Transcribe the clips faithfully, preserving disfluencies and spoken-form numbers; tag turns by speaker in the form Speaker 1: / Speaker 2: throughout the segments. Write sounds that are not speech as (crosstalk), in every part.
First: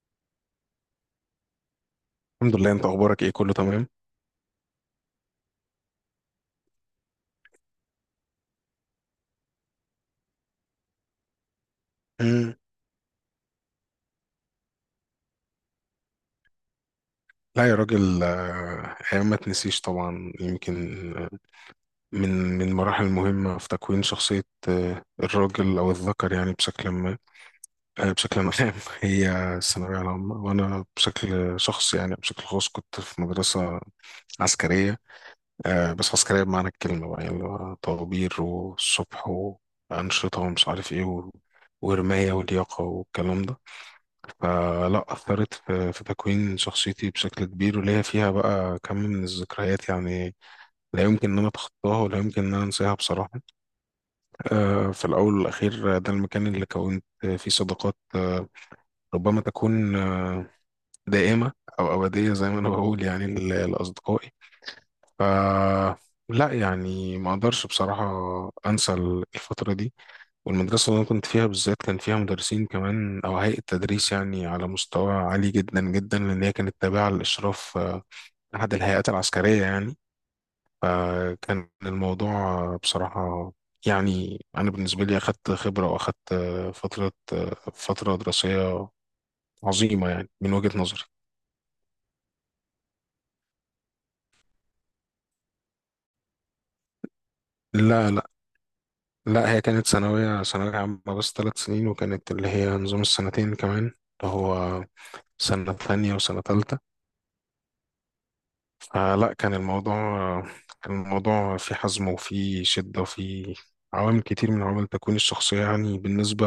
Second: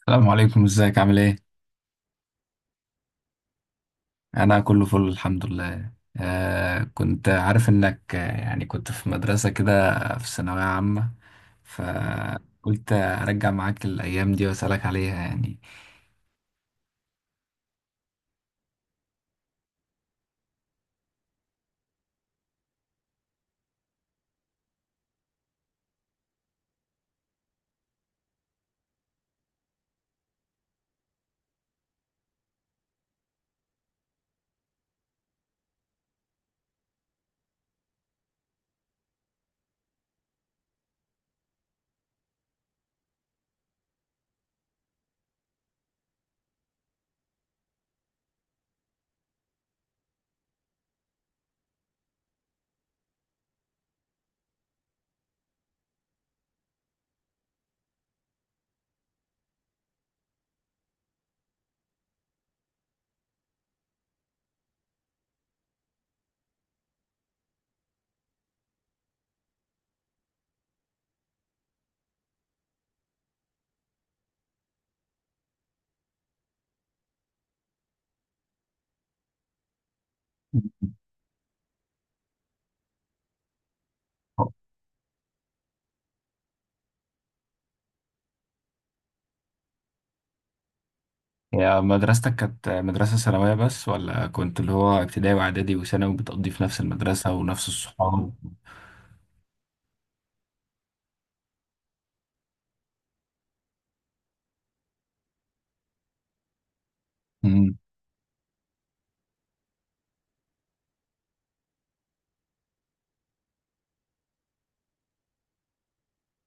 Speaker 1: السلام عليكم، ازيك؟ عامل ايه؟
Speaker 2: الحمد لله، انت اخبارك ايه؟ كله تمام.
Speaker 1: انا كله فل الحمد لله. آه، كنت عارف انك آه، يعني كنت في مدرسة كده، في ثانوية عامة،
Speaker 2: مم.
Speaker 1: فقلت ارجع معاك الايام دي واسالك عليها يعني.
Speaker 2: لا يا راجل، آه، ايام ما تنسيش طبعا. يمكن آه، من من المراحل المهمه في تكوين شخصيه آه، الراجل او الذكر، يعني بشكل ما، آه، بشكل عام، (laughs) هي الثانويه العامه. وانا بشكل شخص، يعني بشكل خاص، كنت في مدرسه عسكريه. آه، بس عسكريه بمعنى الكلمه بقى، يعني اللي هو طوابير والصبح وانشطه ومش عارف ايه و- ورمايه ولياقه والكلام ده. فلا، أثرت في في تكوين شخصيتي بشكل كبير، وليا فيها بقى كم من الذكريات، يعني لا يمكن إن أنا أتخطاها، ولا يمكن إن أنا أنساها بصراحة. آه، في الأول والأخير، آه، ده المكان اللي كونت فيه صداقات آه، ربما تكون آه، دائمة أو أبدية، زي ما أنا بقول يعني ل- لأصدقائي. ف لا يعني، ما أقدرش بصراحة أنسى الفترة دي. والمدرسة اللي أنا كنت فيها بالذات كان فيها مدرسين كمان، أو هيئة تدريس يعني على مستوى عالي جدا جدا، لأن هي كانت تابعة للإشراف، آه، أحد الهيئات العسكرية يعني. فكان الموضوع آه، بصراحة يعني، أنا بالنسبة لي أخدت خبرة، وأخدت آه، فترة آه، فترة دراسية عظيمة يعني، من وجهة نظري.
Speaker 1: يا مدرستك كانت مدرسة ثانوية بس، ولا كنت اللي هو ابتدائي واعدادي وثانوي بتقضي في نفس المدرسة ونفس
Speaker 2: لا لا،
Speaker 1: الصحاب؟
Speaker 2: لا، هي كانت ثانوية ثانوية عامة بس، ثلاث سنين، وكانت اللي هي نظام السنتين كمان، اللي هو سنة ثانية وسنة تالتة.
Speaker 1: امم.
Speaker 2: فلا كان الموضوع كان الموضوع فيه حزم وفيه شدة وفيه عوامل كتير من عوامل تكوين الشخصية، يعني بالنسبة،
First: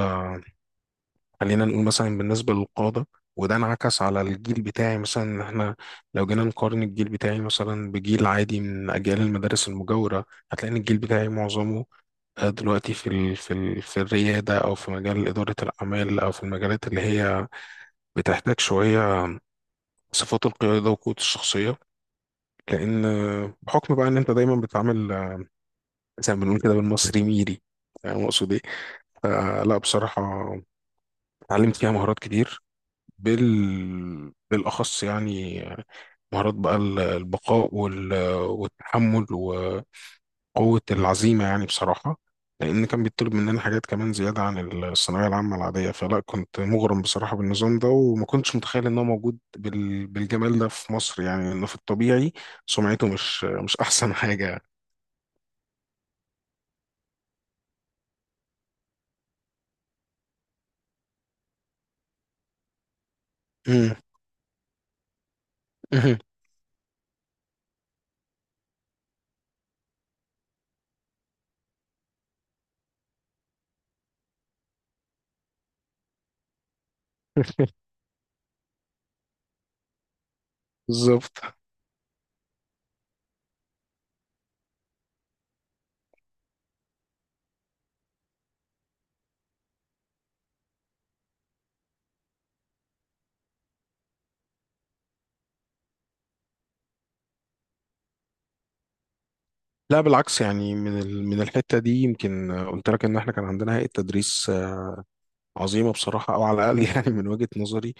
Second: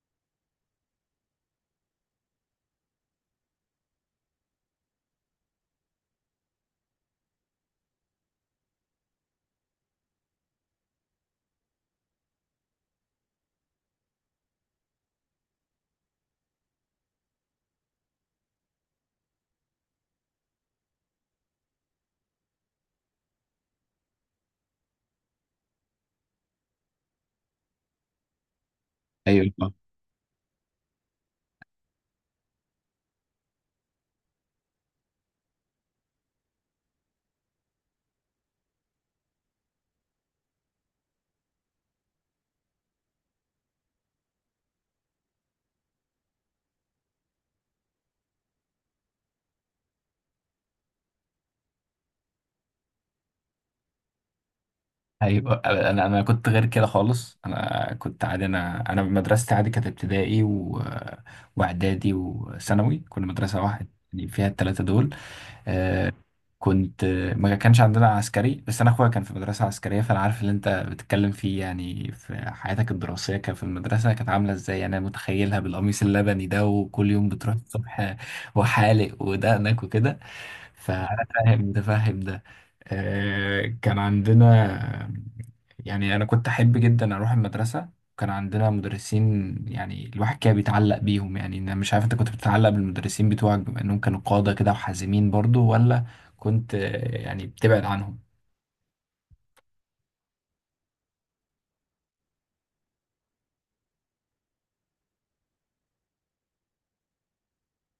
Speaker 2: خلينا نقول مثلا بالنسبة للقادة. وده انعكس على الجيل بتاعي مثلا، ان احنا لو جينا نقارن الجيل بتاعي مثلا بجيل عادي من اجيال المدارس المجاورة، هتلاقي ان الجيل بتاعي معظمه آه، دلوقتي في ال في ال في الريادة، او في مجال إدارة الأعمال، او في المجالات اللي هي بتحتاج شوية صفات القيادة وقوة الشخصية. لان آه، بحكم بقى ان انت دايما بتتعامل، آه، زي ما بنقول كده، بالمصري ميري، فاهم اقصد ايه.
Speaker 1: ايوه.
Speaker 2: فلا بصراحه، اتعلمت فيها مهارات كتير، بال بالاخص يعني آه، مهارات بقى ال- البقاء وال... والتحمل وقوه العزيمه، يعني بصراحه، لان كان بيطلب مننا حاجات كمان، زياده عن الثانويه العامه العاديه. فلا، كنت مغرم بصراحه بالنظام ده، وما كنتش متخيل ان هو موجود بال... بالجمال ده في مصر، يعني لأنه في الطبيعي سمعته مش مش احسن حاجه.
Speaker 1: ايوه، انا انا كنت غير كده خالص، انا كنت عادي. انا انا مدرستي عادي، كانت ابتدائي و... واعدادي وثانوي، كنا مدرسه واحد يعني فيها الثلاثه دول. آه.
Speaker 2: مهم.
Speaker 1: كنت، ما كانش عندنا عسكري، بس انا اخويا كان في مدرسه عسكريه، فانا عارف اللي انت بتتكلم فيه. يعني في حياتك الدراسيه، كان في المدرسه كانت عامله ازاي؟ انا متخيلها بالقميص اللبني ده، وكل يوم بتروح
Speaker 2: (laughs)
Speaker 1: الصبح وحالق ودقنك وكده. فأنا
Speaker 2: بالظبط.
Speaker 1: فاهم ده، فاهم ده. آه، كان عندنا، يعني أنا كنت أحب جدا أروح المدرسة. كان عندنا مدرسين يعني الواحد كده بيتعلق بيهم. يعني أنا مش عارف أنت كنت بتتعلق بالمدرسين بتوعك بما إنهم كانوا قادة كده وحازمين برضو، ولا كنت آه، يعني بتبعد عنهم؟
Speaker 2: لا بالعكس، يعني من ال- من الحته دي، يمكن قلت لك ان احنا كان عندنا هيئه تدريس عظيمه بصراحه، او على الاقل (laughs) يعني من وجهه نظري.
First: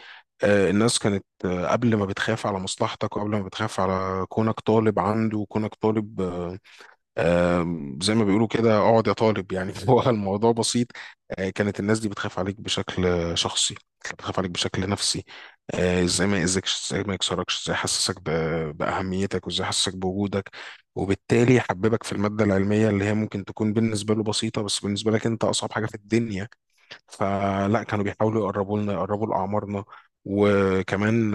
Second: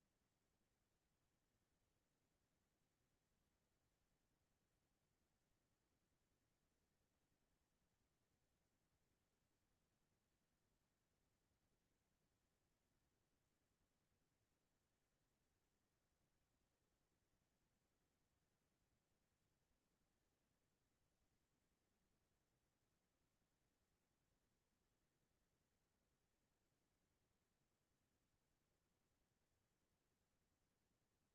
Speaker 2: آه، الناس كانت آه، قبل ما بتخاف على مصلحتك، وقبل ما بتخاف على كونك طالب عنده، وكونك طالب آه، آم، زي ما بيقولوا كده، اقعد يا طالب يعني، (laughs) هو الموضوع بسيط. آه، كانت الناس دي بتخاف عليك بشكل آه، شخصي، كانت بتخاف عليك بشكل نفسي. آه، ازاي ما يأذكش، ازاي ما يكسركش، ازاي يحسسك ب- بأهميتك، وازاي يحسسك بوجودك، وبالتالي يحببك في المادة العلمية اللي هي ممكن تكون بالنسبة له بسيطة، بس بالنسبة لك انت أصعب حاجة في الدنيا. فلا، كانوا بيحاولوا يقربوا لنا، يقربوا لأعمارنا، وكمان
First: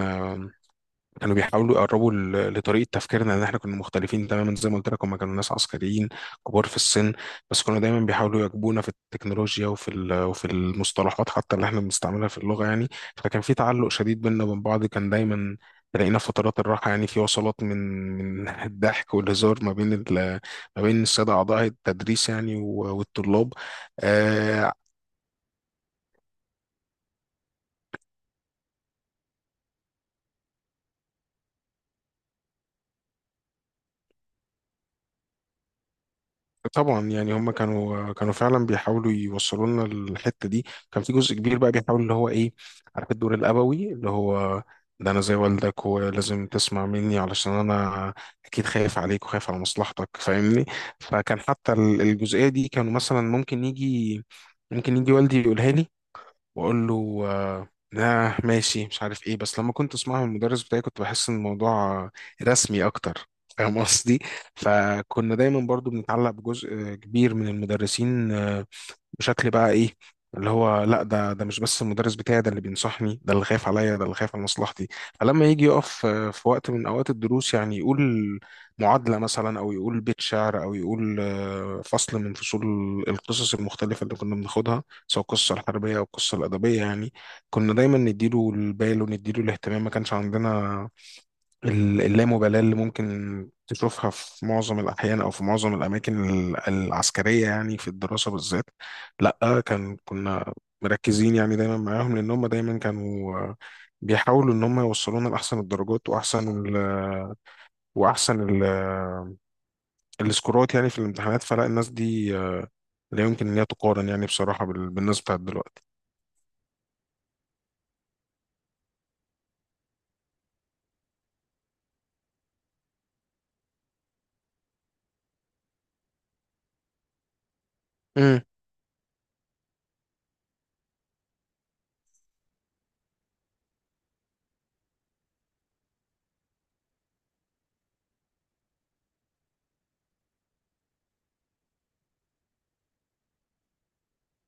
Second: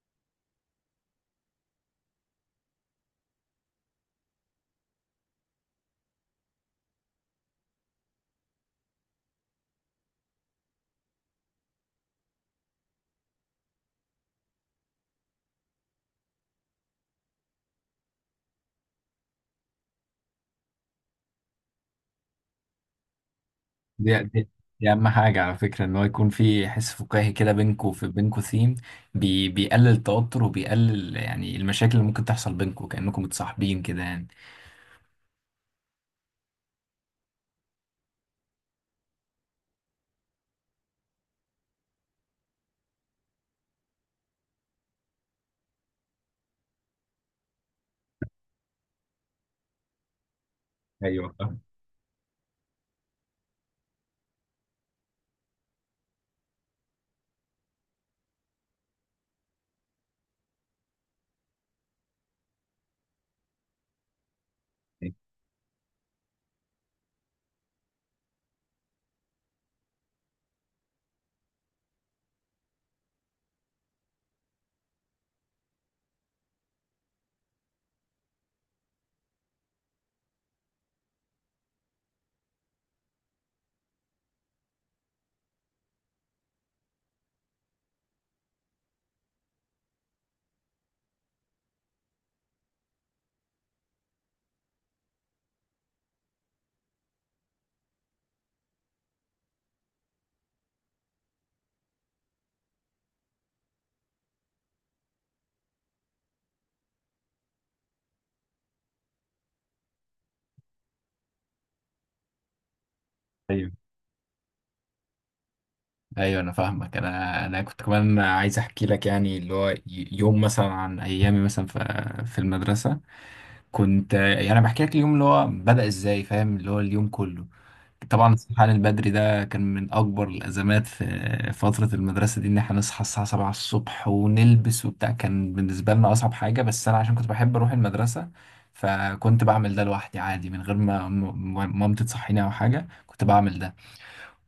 Speaker 2: كانوا بيحاولوا يقربوا ل- لطريقة تفكيرنا، لأن إحنا كنا مختلفين تماما. زي ما قلت لك، هما كانوا ناس عسكريين كبار في السن، بس كانوا دايما بيحاولوا يواكبونا في التكنولوجيا، وفي ال- وفي المصطلحات حتى اللي إحنا بنستعملها في اللغة يعني. فكان في تعلق شديد بيننا وبين بعض، كان دايما تلاقينا في فترات الراحة يعني، في وصلات من من (laughs) الضحك والهزار ما بين ال- ما بين السادة أعضاء التدريس يعني، و- والطلاب.
Speaker 1: دي, دي,
Speaker 2: آه.
Speaker 1: دي أهم حاجة على فكرة، إن هو يكون في حس فكاهي كده بينكوا، في بينكوا ثيم بي بيقلل التوتر وبيقلل يعني المشاكل اللي ممكن تحصل بينكوا، كأنكم متصاحبين كده يعني.
Speaker 2: طبعا يعني، هم كانوا كانوا فعلا بيحاولوا يوصلوا لنا الحته دي. كان في جزء كبير بقى بيحاول اللي هو ايه، عارف الدور الابوي اللي هو ده، انا زي والدك، ولازم تسمع مني علشان انا اكيد خايف عليك وخايف على مصلحتك، فاهمني.
Speaker 1: ايوه.
Speaker 2: فكان حتى ال- الجزئيه دي، كانوا مثلا ممكن يجي ممكن يجي والدي يقولها لي، واقول له آه، آه، ماشي، مش عارف ايه. بس لما كنت اسمعها من المدرس بتاعي، كنت بحس ان الموضوع آه، رسمي اكتر، فاهم قصدي. فكنا دايما برضو بنتعلق بجزء كبير من المدرسين آه، بشكل بقى ايه، اللي هو لا، ده ده مش بس المدرس بتاعي، ده اللي بينصحني، ده اللي خايف عليا، ده اللي خايف على مصلحتي. فلما يجي يقف آه، في وقت من اوقات الدروس، يعني يقول معادله مثلا، او يقول بيت شعر، او يقول آه، فصل من فصول القصص المختلفه اللي كنا بناخدها، سواء القصه الحربيه او القصه الادبيه يعني، كنا دايما نديله البال ونديله الاهتمام. ما كانش عندنا ال- اللامبالاة اللي ممكن تشوفها في معظم الأحيان، أو في معظم الأماكن ال- العسكرية، يعني في الدراسة بالذات. لأ، كان كنا مركزين يعني دايما معاهم، لأن هم دايما كانوا آه، بيحاولوا إن هم يوصلونا لأحسن الدرجات، وأحسن ال وأحسن ال السكورات يعني في الامتحانات. فلا، الناس دي آه، لا يمكن إن هي
Speaker 1: فاهم.
Speaker 2: تقارن يعني بصراحة بال- بالناس بتاعت دلوقتي.
Speaker 1: ايوه انا فاهمك. انا انا كنت كمان عايز احكي لك، يعني اللي هو ي- يوم مثلا عن ايامي مثلا في في المدرسه. كنت يعني انا بحكي لك اليوم اللي هو بدا ازاي، فاهم؟ اللي هو اليوم كله. طبعا
Speaker 2: مم.
Speaker 1: الصحيان البدري ده كان من اكبر الازمات في فتره المدرسه دي، ان احنا نصحى الساعه سبعة الصبح ونلبس وبتاع، كان بالنسبه لنا اصعب حاجه. بس انا عشان كنت بحب اروح المدرسه، فكنت بعمل ده لوحدي عادي من غير ما ما- ما- مامتي تصحيني او حاجه، كنت بعمل ده.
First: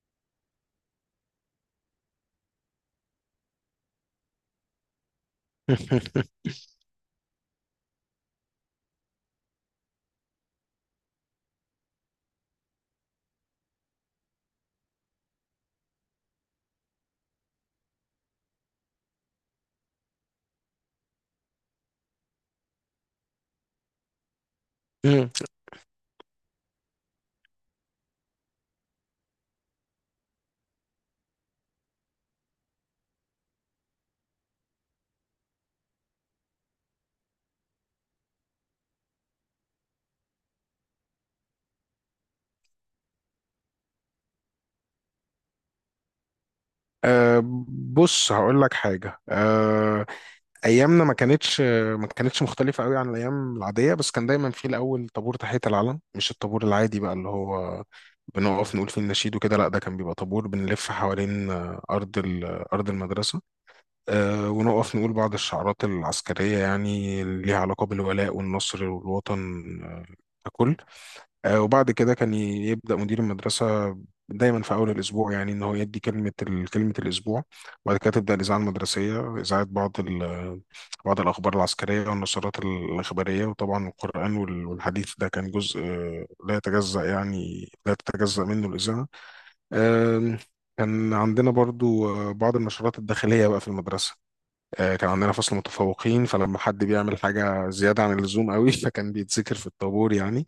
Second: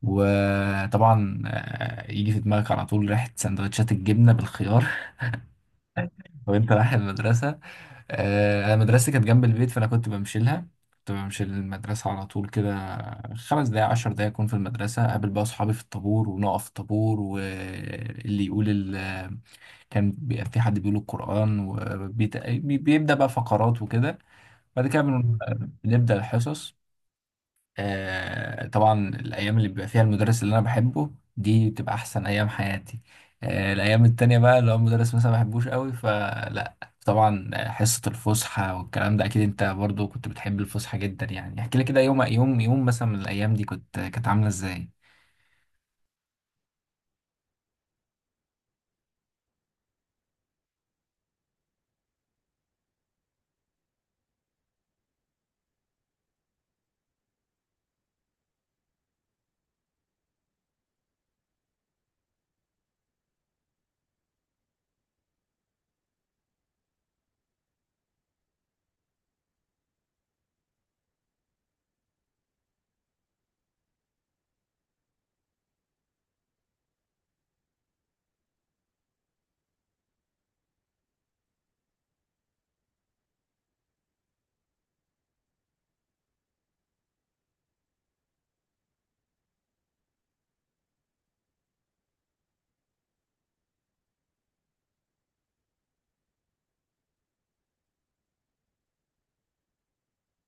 Speaker 1: وطبعا آه، يجي في دماغك على طول ريحة سندوتشات الجبنة بالخيار (laughs) وانت
Speaker 2: (laughs)
Speaker 1: رايح المدرسة. آه، انا مدرستي كانت جنب البيت، فانا كنت بمشي لها، كنت بمشي للمدرسة على طول كده. خمس دقايق عشر دقايق أكون في المدرسة، أقابل بقى أصحابي في الطابور ونقف في الطابور، واللي يقول ال... كان بيبقى في حد بيقول القرآن وبيبدأ بقى فقرات وكده. بعد كده
Speaker 2: مم.
Speaker 1: بن- بنبدأ الحصص. آه، طبعا الأيام اللي بيبقى فيها المدرس اللي أنا بحبه، دي بتبقى أحسن أيام حياتي. آه، الأيام التانية بقى لو المدرس مثلا ما بحبوش قوي، فلا. طبعا آه، حصة الفسحة والكلام ده، أكيد أنت برضو كنت بتحب الفسحة جدا. يعني احكي لي كده، يوم يوم يوم مثلا من الأيام دي كنت كانت عاملة إزاي؟
Speaker 2: أه، بص، هقول لك حاجة. أه، ايامنا ما كانتش ما كانتش مختلفه قوي عن الايام العاديه، بس كان دايما في الاول طابور تحيه العلم، مش الطابور العادي بقى اللي هو بنقف نقول فيه النشيد وكده. لا، ده كان بيبقى طابور بنلف حوالين آه، ارض ال- ارض المدرسه، آه، ونقف نقول بعض الشعارات العسكريه، يعني اللي ليها علاقه بالولاء والنصر والوطن آه، ككل. آه، وبعد كده كان ي- يبدأ مدير المدرسة دايما في أول الأسبوع يعني، إن هو يدي كلمة ال- كلمة الأسبوع. وبعد كده تبدأ الإذاعة المدرسية، إذاعة بعض ال- بعض الأخبار العسكرية والنشرات الإخبارية، وطبعا القرآن وال- والحديث، ده كان جزء آه، لا يتجزأ، يعني لا تتجزأ منه الإذاعة. آم، كان عندنا برضو آه، بعض النشرات الداخلية بقى في المدرسة. آه، كان عندنا فصل متفوقين، فلما حد بيعمل حاجة زيادة عن اللزوم قوي، (laughs) فكان بيتذكر في الطابور يعني.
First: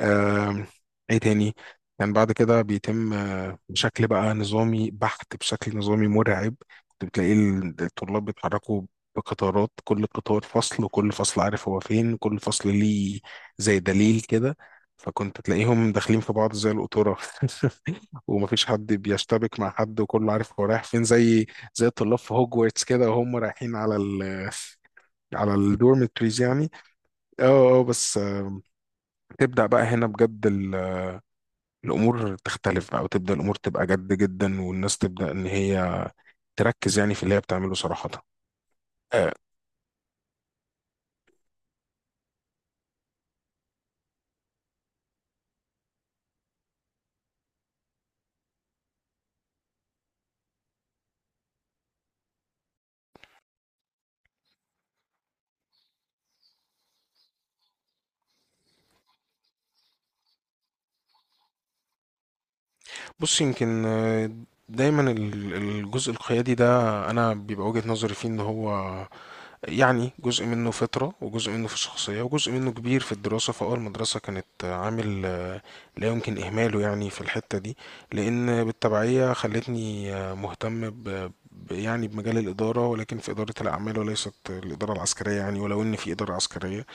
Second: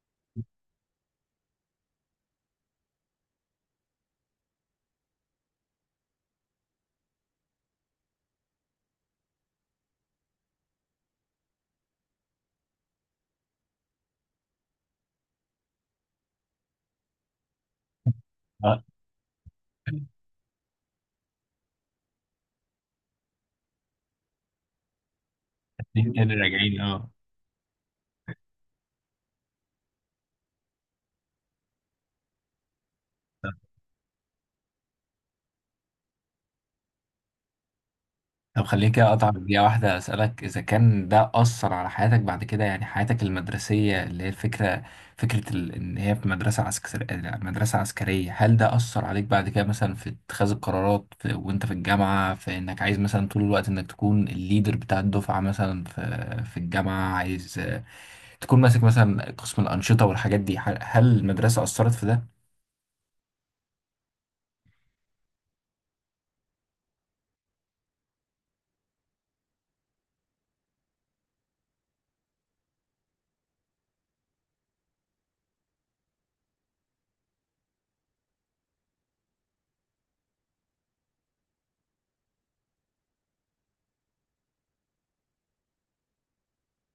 Speaker 2: آم، ايه تاني؟ كان بعد كده بيتم آه، بشكل بقى نظامي بحت، بشكل نظامي مرعب. كنت بتلاقي ال- الطلاب بيتحركوا بقطارات، كل قطار فصل، وكل فصل عارف هو فين، كل فصل ليه زي دليل كده. فكنت تلاقيهم داخلين في بعض زي القطورة، (laughs) ومفيش
Speaker 1: اه.
Speaker 2: حد بيشتبك مع حد،
Speaker 1: (laughs)
Speaker 2: وكله عارف هو رايح فين، زي زي الطلاب في هوجورتس كده، وهم رايحين على ال، على
Speaker 1: اتنين تاني
Speaker 2: الدورمتريز يعني.
Speaker 1: راجعين اه.
Speaker 2: اه. اه، بس آه، تبدأ بقى هنا بجد الامور تختلف بقى، وتبدا الامور تبقى جد جدا، والناس تبدا ان هي تركز يعني في اللي هي بتعمله صراحه.
Speaker 1: طب خليني كده اقطع
Speaker 2: آه،
Speaker 1: دقيقة واحدة اسألك، اذا كان ده اثر على حياتك بعد كده؟ يعني حياتك المدرسية، اللي هي الفكرة، فكرة ال... ان هي في مدرسة عسكرية، مدرسة عسكرية، هل ده اثر عليك بعد كده مثلا في اتخاذ القرارات في... وانت في الجامعة، في انك عايز مثلا طول الوقت انك تكون الليدر بتاع الدفعة مثلا في في الجامعة، عايز آه، تكون ماسك مثلا قسم الأنشطة والحاجات دي؟ هل هل المدرسة اثرت في ده؟
Speaker 2: بص، يمكن آه، دايما ال- الجزء القيادي ده، انا بيبقى وجهة نظري فيه ان هو يعني جزء منه فطرة، وجزء منه في الشخصية، وجزء منه كبير في الدراسة. فأول المدرسة كانت عامل آه، لا يمكن إهماله يعني في الحتة دي، لأن بالتبعية خلتني آه، مهتم ب ب- يعني بمجال الإدارة، ولكن في إدارة الأعمال وليست الإدارة العسكرية يعني، ولو إن في إدارة عسكرية.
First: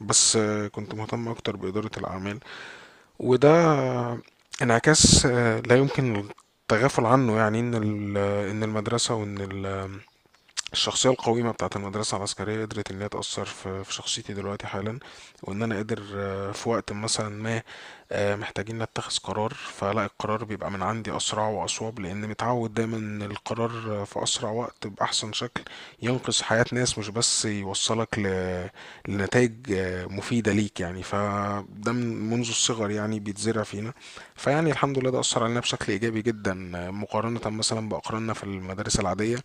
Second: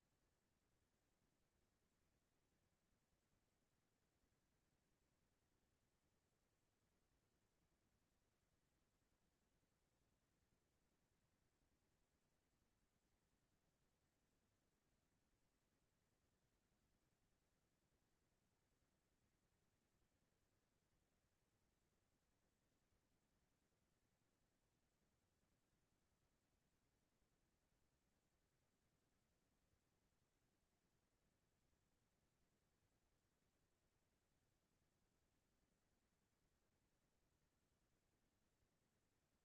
Speaker 2: بس آه، كنت مهتم أكتر بإدارة الأعمال. وده آه، انعكاس آه، لا يمكن التغافل عنه، يعني إن ال- آه، إن المدرسة وإن ال- الشخصية القويمة بتاعة المدرسة العسكرية قدرت إن هي تأثر في في شخصيتي دلوقتي حالا. وإن أنا قادر آه، في وقت مثلا ما آه، محتاجين نتخذ قرار، فلا القرار بيبقى من عندي أسرع وأصوب، لأن متعود دايما إن القرار آه، في أسرع وقت بأحسن شكل ينقذ حياة ناس، مش بس يوصلك ل... لنتائج آه، مفيدة ليك يعني. فده من منذ الصغر يعني بيتزرع فينا. فيعني الحمد لله، ده أثر علينا بشكل إيجابي جدا، آه، مقارنة مثلا بأقراننا في المدارس العادية،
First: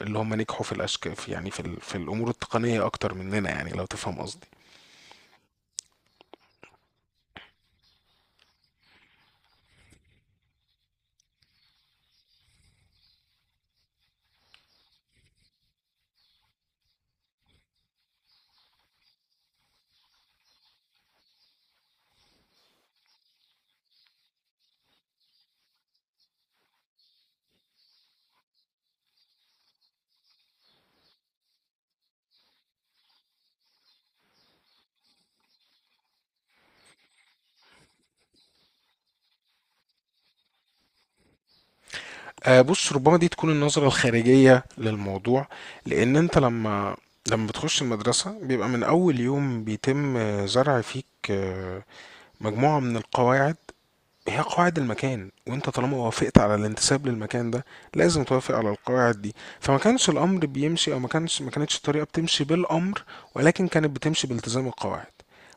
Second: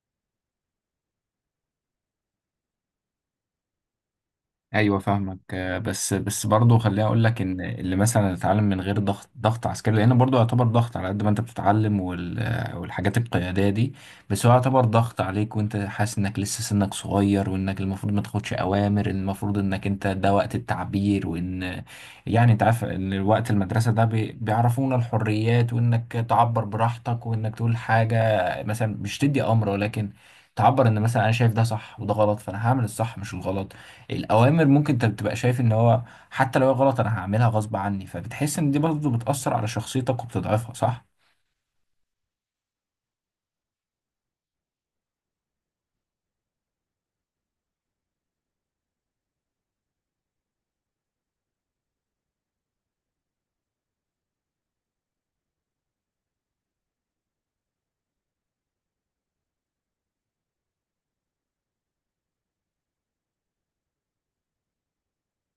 Speaker 2: اللي هم نجحوا في الأشك في يعني في, ال... في الأمور التقنية أكتر مننا، يعني لو تفهم قصدي.
Speaker 1: ايوه فاهمك. آه، بس بس برضه خليني اقول لك، ان اللي مثلا اتعلم من غير ضغط، ضغط عسكري، لان برضه يعتبر ضغط، على قد ما انت بتتعلم وال آه، والحاجات القياديه دي، بس هو يعتبر ضغط عليك، وانت حاسس انك لسه سنك صغير، وانك المفروض ما تاخدش اوامر، المفروض انك انت ده وقت التعبير. وان، يعني انت عارف ان وقت المدرسه ده بي- بيعرفونا الحريات، وانك تعبر براحتك، وانك تقول حاجه مثلا مش تدي امر، ولكن تعبر ان مثلا انا شايف ده صح وده غلط، فانا هعمل الصح مش الغلط. الأوامر ممكن أنت بتبقى شايف إن هو حتى لو هي غلط، أنا هعملها غصب عني، فبتحس إن دي برضه بتأثر على شخصيتك وبتضعفها، صح؟
Speaker 2: آه، بص، ربما دي تكون النظرة الخارجية للموضوع. لأن أنت لما لما بتخش المدرسة، بيبقى من أول يوم بيتم آه، زرع فيك آه، مجموعة من القواعد. هي قواعد المكان، وانت طالما وافقت على الانتساب للمكان ده، لازم توافق على القواعد دي. فما كانش الامر بيمشي، او ما كانش ما كانتش الطريقه بتمشي بالامر، ولكن كانت بتمشي بالتزام القواعد.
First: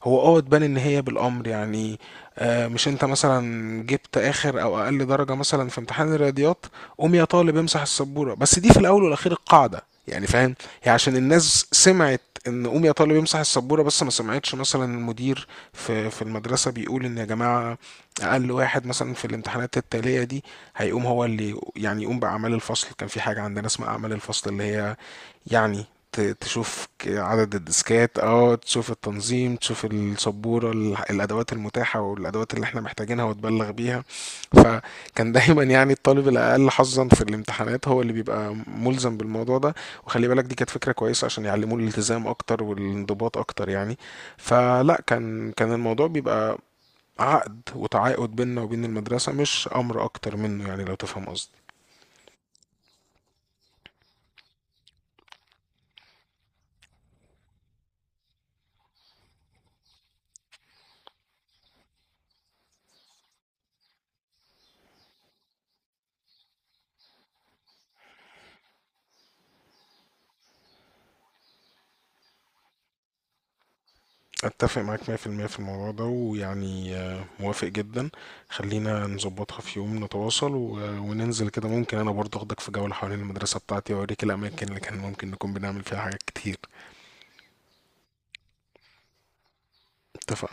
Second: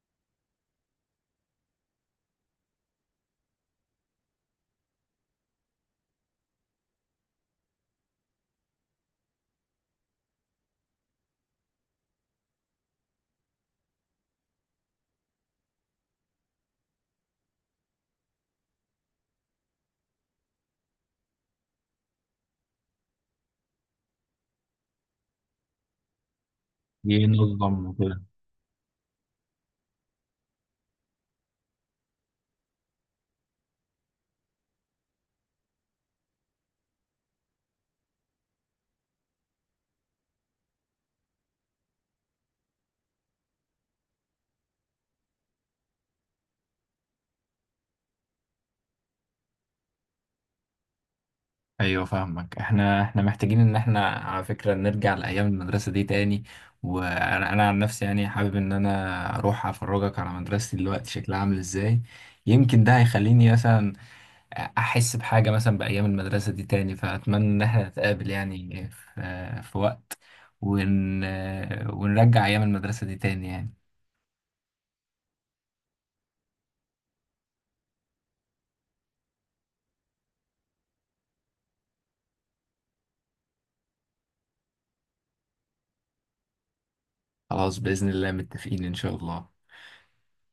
Speaker 2: هو اه تبان ان هي بالامر يعني. آه، مش انت مثلا جبت اخر او اقل درجه مثلا في امتحان الرياضيات، قوم يا طالب امسح السبوره، بس دي في الاول والاخير القاعده. يعني فاهم، هي عشان الناس سمعت ان قوم يا طالب امسح السبوره، بس ما سمعتش مثلا المدير في في المدرسه بيقول ان يا جماعه، اقل واحد مثلا في الامتحانات التاليه دي هيقوم هو اللي يعني يقوم باعمال الفصل. كان في حاجه عندنا اسمها اعمال الفصل، اللي هي يعني، ت- تشوف ك- عدد
Speaker 1: ينظم
Speaker 2: الديسكات،
Speaker 1: وكده.
Speaker 2: اه تشوف التنظيم، تشوف السبوره ال- الادوات المتاحه والادوات اللي احنا محتاجينها، وتبلغ بيها. فكان دايما يعني الطالب الاقل حظا في الامتحانات هو اللي بيبقى ملزم بالموضوع ده. وخلي بالك، دي كانت فكره كويسه عشان يعلموه الالتزام اكتر والانضباط اكتر يعني. فلا، كان كان الموضوع بيبقى عقد وتعاقد بيننا وبين المدرسة، مش أمر أكتر منه، يعني لو تفهم قصدي.
Speaker 1: ايوه فاهمك. احنا احنا محتاجين ان احنا على فكره نرجع لايام المدرسه دي تاني. وانا انا عن نفسي يعني حابب ان انا اروح افرجك على مدرستي دلوقتي شكلها عامل ازاي. يمكن ده هيخليني مثلا احس بحاجه مثلا بايام المدرسه دي تاني. فاتمنى ان احنا نتقابل يعني في في وقت، ون... ونرجع ايام المدرسه دي تاني يعني.
Speaker 2: أتفق معاك مية في المية في المية في الموضوع ده، ويعني آه، موافق جدا. خلينا نظبطها في يوم، نتواصل و- وننزل كده، ممكن أنا برضه أخدك في جولة حوالين المدرسة بتاعتي، وأوريك الأماكن اللي كان ممكن نكون بنعمل فيها حاجات كتير.
Speaker 1: خلاص باذن الله، متفقين ان شاء الله.
Speaker 2: اتفق.